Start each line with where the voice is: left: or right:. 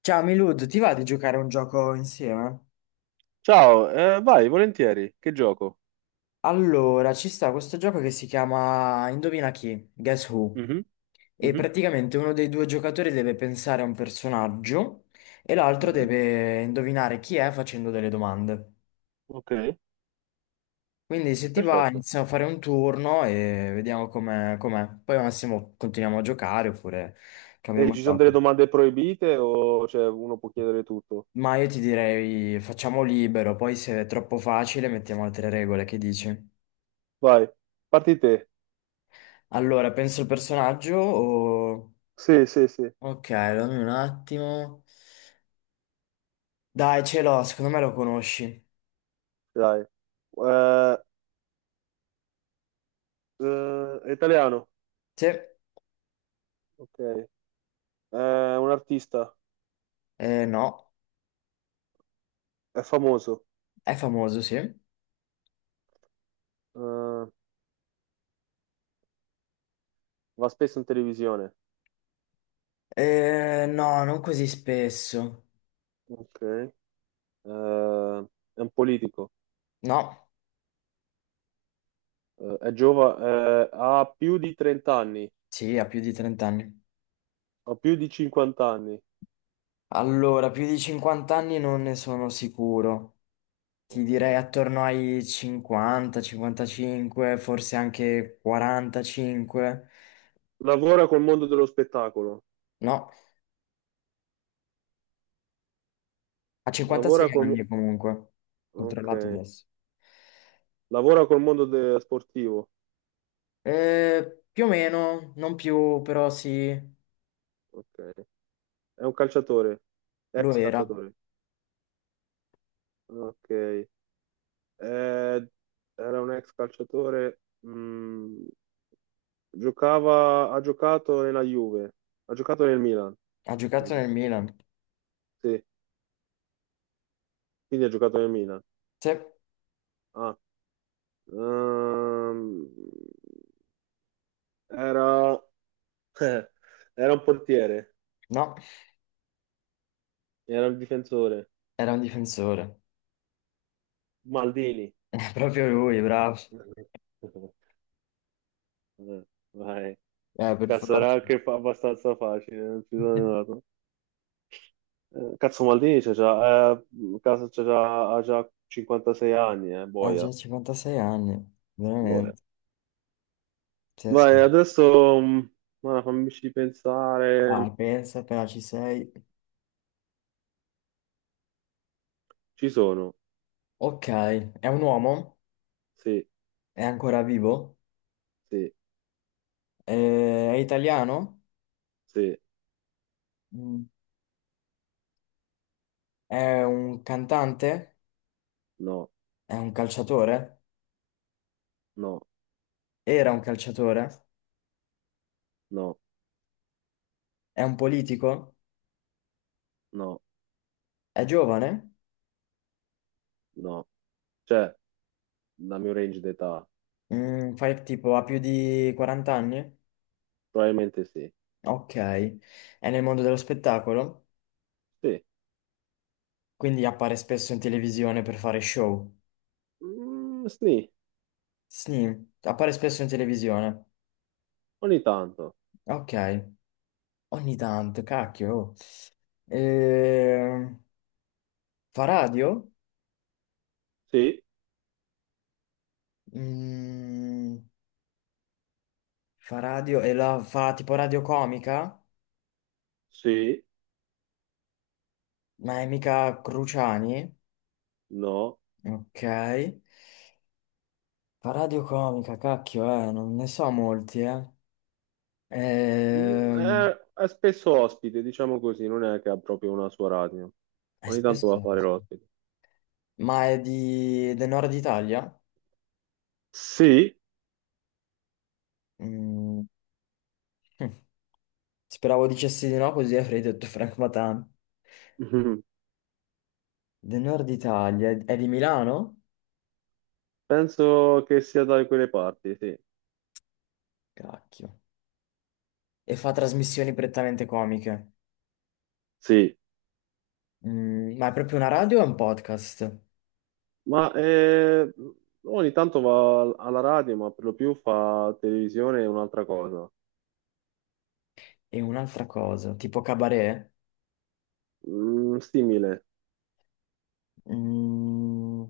left: Ciao Milud, ti va di giocare a un gioco insieme?
right: Ciao, vai, volentieri. Che gioco?
left: Allora, ci sta questo gioco che si chiama Indovina chi? Guess Who?
right: Mhm,
left: E
right: mhm,
left: praticamente uno dei due giocatori deve pensare a un personaggio e l'altro
right: mhm.
left: deve indovinare chi è facendo delle domande.
right: Ok,
left: Quindi se ti va
right: perfetto.
left: iniziamo a fare un turno e vediamo com'è, com'è. Poi al massimo continuiamo a giocare oppure
right: E
left: cambiamo
right: ci sono
left: gioco.
right: delle domande proibite o cioè, uno può chiedere tutto?
left: Ma io ti direi facciamo libero, poi se è troppo facile mettiamo altre regole, che dici?
right: Vai, parti te.
left: Allora, penso il personaggio o...
right: Sì, sì, sì,
left: Ok, dammi un attimo. Dai, ce l'ho, secondo me lo conosci.
right: dai. Eh, è italiano.
left: Sì?
right: Ok. È un artista.
left: No.
right: È famoso.
left: È famoso, sì?
right: Eh, va spesso in televisione.
left: No, non così spesso.
right: Ok. È un politico.
left: No?
right: È giovane. Ha più di 30 anni.
left: Sì, ha più di 30 anni.
right: Ha più di 50 anni.
left: Allora, più di 50 anni non ne sono sicuro. Ti
right: Ok.
left: direi attorno ai 50, 55, forse anche 45.
right: Lavora col mondo dello spettacolo.
left: No, ha 56
right: Lavora col, mo-
left: anni comunque.
right: ok.
left: Controllato adesso.
right: Lavora col mondo sportivo.
left: Più o meno, non più, però sì,
right: Ok. È un calciatore.
left: lo
right: Ex
left: era.
right: calciatore. Ok. Era un ex calciatore. mm, ha giocato nella Juve. Ha giocato nel Milan.
left: Ha giocato
right: Scusa.
left: nel Milan.
right: Sì, quindi ha giocato nel Milan.
left: Sì,
right: Ah, ehm, era, era un portiere.
left: no,
right: Era un difensore.
left: era un difensore.
right: Maldini.
left: È proprio lui, bravo.
right: Eh, Vai.
left: Per
right: Cazzo, era
left: forza.
right: anche abbastanza facile, non ci sono andato. Cazzo, Maldini c'ha già, ha già 56 anni,
left: Ha
right: boia,
left: già 56 anni,
right: boia.
left: veramente. Sì, sì.
right: Vai, adesso, ma fammici pensare.
left: Dai, pensa, appena ci sei.
right: Ci sono.
left: Ok, è un uomo,
right: Sì,
left: è ancora vivo,
right: sì,
left: è italiano,
right: sì,
left: Mm. è un cantante,
right: no,
left: è un calciatore,
right: no,
left: era un calciatore,
right: no,
left: è un politico,
right: no,
left: è giovane.
right: no. Cioè, dal mio range d'età,
left: Fai tipo ha più di 40 anni?
right: probabilmente sì.
left: Ok, è nel mondo dello spettacolo,
right: Sì.
left: quindi appare spesso in televisione per fare show.
right: Mm, sì,
left: Sì, appare spesso in televisione.
right: ogni tanto.
left: Ok, ogni tanto, cacchio. Oh. Eh, fa radio?
right: Sì,
left: Mm, Fa radio e la fa tipo radio comica?
right: sì,
left: Ma è mica Cruciani?
right: no.
left: Ok. Fa radio comica, cacchio, non ne so molti, eh. Ehm,
right: È spesso ospite, diciamo così, non è che ha proprio una sua radio. Ogni tanto va a
left: Spesso...
right: fare l'ospite.
left: Ma è di... del nord Italia?
right: Sì,
left: Mm. Hm. Speravo dicessi di no, così avrei detto Frank Matan. Del nord Italia, è di Milano?
right: penso che sia da quelle parti, sì.
left: Cacchio. E fa trasmissioni prettamente comiche.
right: Sì,
left: Ma è proprio una radio o è un podcast?
right: ma eh, ogni tanto va alla radio, ma per lo più fa televisione e un'altra cosa.
left: E un'altra cosa, tipo cabaret?
right: Mm, simile.
left: Mm,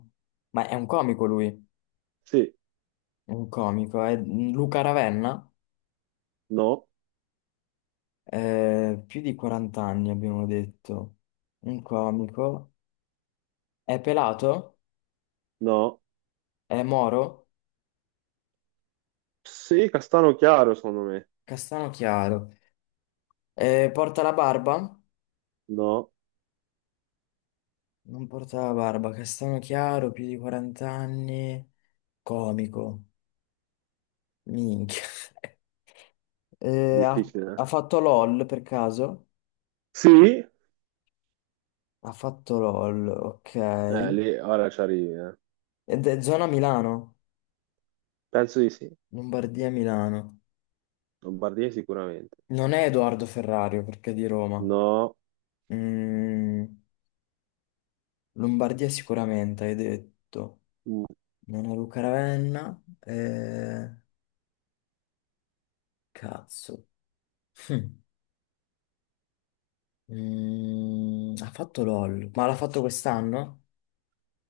left: ma è un comico lui,
right: Sì,
left: è un comico, è Luca Ravenna?
right: no,
left: Più di 40 anni abbiamo detto. Un comico. È pelato,
right: no.
left: è moro,
right: Sì, castano chiaro, secondo me.
left: castano chiaro. Porta la barba?
right: No,
left: Non porta la barba, castano chiaro, più di 40 anni, comico, minchia. Ha,
right: difficile.
left: ha fatto LOL per caso?
right: Sì,
left: Ha fatto LOL, ok.
right: lì ora ci arrivi.
left: Ed è zona Milano,
right: Penso di sì.
left: Lombardia Milano.
right: Lombardia sicuramente.
left: Non è Edoardo Ferrario perché è di Roma.
right: No.
left: Mm, Lombardia sicuramente, hai detto.
right: Mm.
left: Non è Luca Ravenna. Cazzo. Mm. Ha fatto LOL, ma l'ha fatto quest'anno?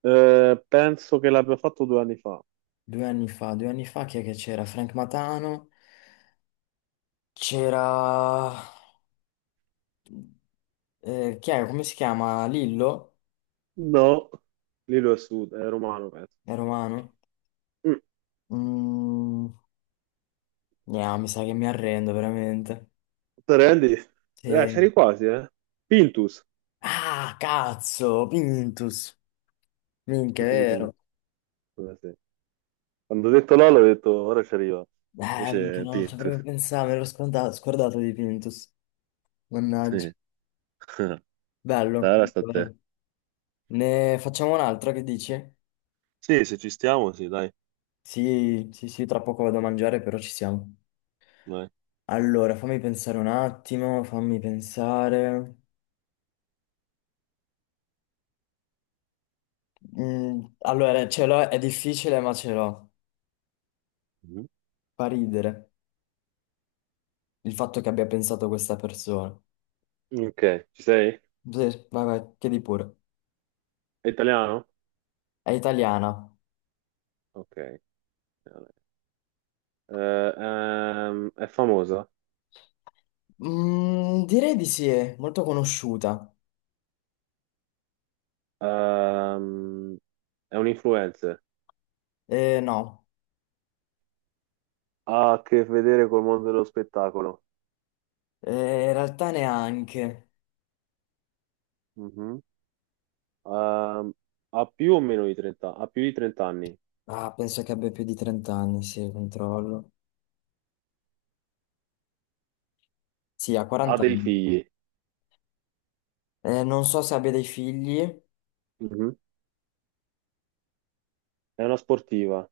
right: Penso che l'abbia fatto 2 anni fa.
left: Due anni fa chi è che c'era? Frank Matano, c'era... chi è? Come si chiama? Lillo?
right: No. Lì lo è sud, è romano, penso.
left: È romano?
right: Mm.
left: Mm, no, mi sa che mi arrendo veramente.
right: Te rendi?
left: Sì.
right: C'eri quasi, eh. Pintus.
left: Ah, cazzo! Pintus! Minchia, è vero.
right: Sì. Quando ho detto Lolo, ho detto ora ci arriva. Invece
left: Minchia,
right: è
left: no, non ci
right: Pintus.
left: avrei pensato, me l'ho scordato di Pintus. Mannaggia.
right: Sì. Dai,
left: Bello.
right: ora sta a te.
left: Ne facciamo un altro, che dici?
right: Sì, se ci stiamo, sì, dai.
left: Sì, sì, sì, tra poco vado a mangiare, però ci siamo.
right: Vai.
left: Allora, fammi pensare un attimo, fammi pensare. Allora, ce l'ho, è difficile, ma ce l'ho.
right: Mhm.
left: Fa ridere il fatto che abbia pensato questa persona.
right: Ok, ci sei?
left: Sì, vai, vai, chiedi pure.
right: È italiano?
left: È italiana.
right: Ok. Vabbè. Eh, è famosa.
left: Direi di sì, è molto conosciuta.
right: Ehm, è un influencer.
left: No,
right: Ha a che vedere col mondo dello spettacolo.
left: Eh, in realtà neanche.
right: Mhm. Ehm, ha più di 30 anni,
left: Ah, penso che abbia più di 30 anni, sì, controllo. Sì, ha
right: ha
left: 40
right: dei
left: anni.
right: figli.
left: Non so se abbia dei figli.
right: Mhm. È una sportiva.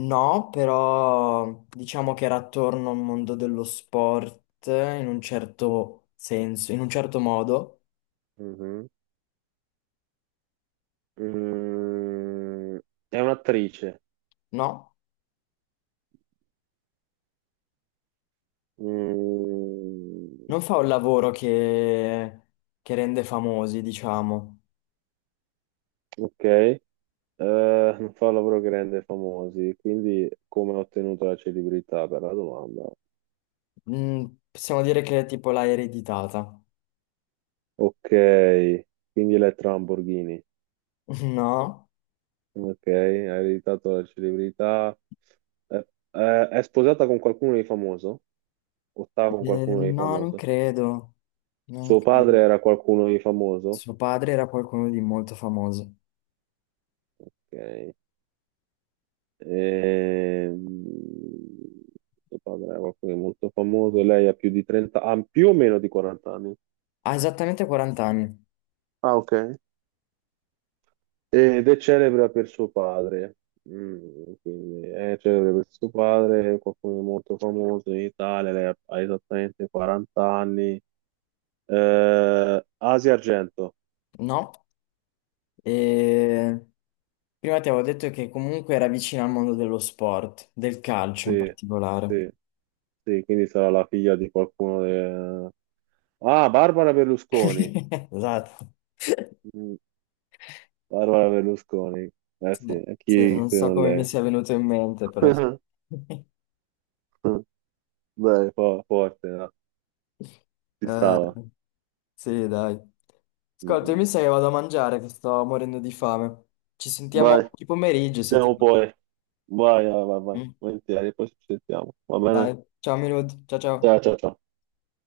left: No, però diciamo che era attorno al mondo dello sport in un certo senso, in un certo modo,
right: Mhm. Mm, è un'attrice.
left: no?
right: Mm,
left: Non fa un lavoro che rende famosi, diciamo.
right: ok. Non fa un lavoro che rende famosi, quindi come ha ottenuto la celebrità per la domanda?
left: Mm, Possiamo dire che tipo l'ha ereditata.
right: Ok, quindi Elettra Lamborghini.
left: No?
right: Ok, hai ereditato la celebrità. È sposata con qualcuno di famoso? O sta con qualcuno di
left: No, non
right: famoso?
left: credo. Non
right: Suo
left: credo.
right: padre era qualcuno di famoso?
left: Suo padre era qualcuno di molto famoso.
right: Ok. Ehm, suo padre era qualcuno di molto famoso. Lei ha più di 30, ha più o meno di 40 anni.
left: Ha esattamente 40 anni,
right: Ah, ok. Ed è celebre per suo padre. Mm, quindi è celebre per suo padre, qualcuno di molto famoso in Italia. Lei ha esattamente 40 anni. Asia Argento,
left: no? E prima ti avevo detto che comunque era vicino al mondo dello sport, del calcio in
right: sì,
left: particolare.
right: sì, sì, quindi sarà la figlia di qualcuno. Ah, Barbara Berlusconi.
left: Esatto.
right: Mm, Barbara Berlusconi, eh sì,
left: No,
right: e
left: sì,
right: chi
left: non
right: se
left: so
right: non
left: come mi
right: lei?
left: sia venuto in mente, però, sì.
right: Beh, forte, no? Ci
left: Eh,
right: stava.
left: sì, dai.
right: Mm,
left: Ascolta, io mi
right: mm.
left: sa che vado a mangiare, che sto morendo di fame. Ci sentiamo
right: Vai,
left: oggi
right: ci
left: pomeriggio se ti
right: sentiamo
left: va.
right: poi. Vai, vai, vai, vai,
left: Mm?
right: volentieri, poi ci sentiamo, va bene?
left: Dai, ciao Milud, ciao
right: Ciao,
left: ciao.
right: ciao, ciao.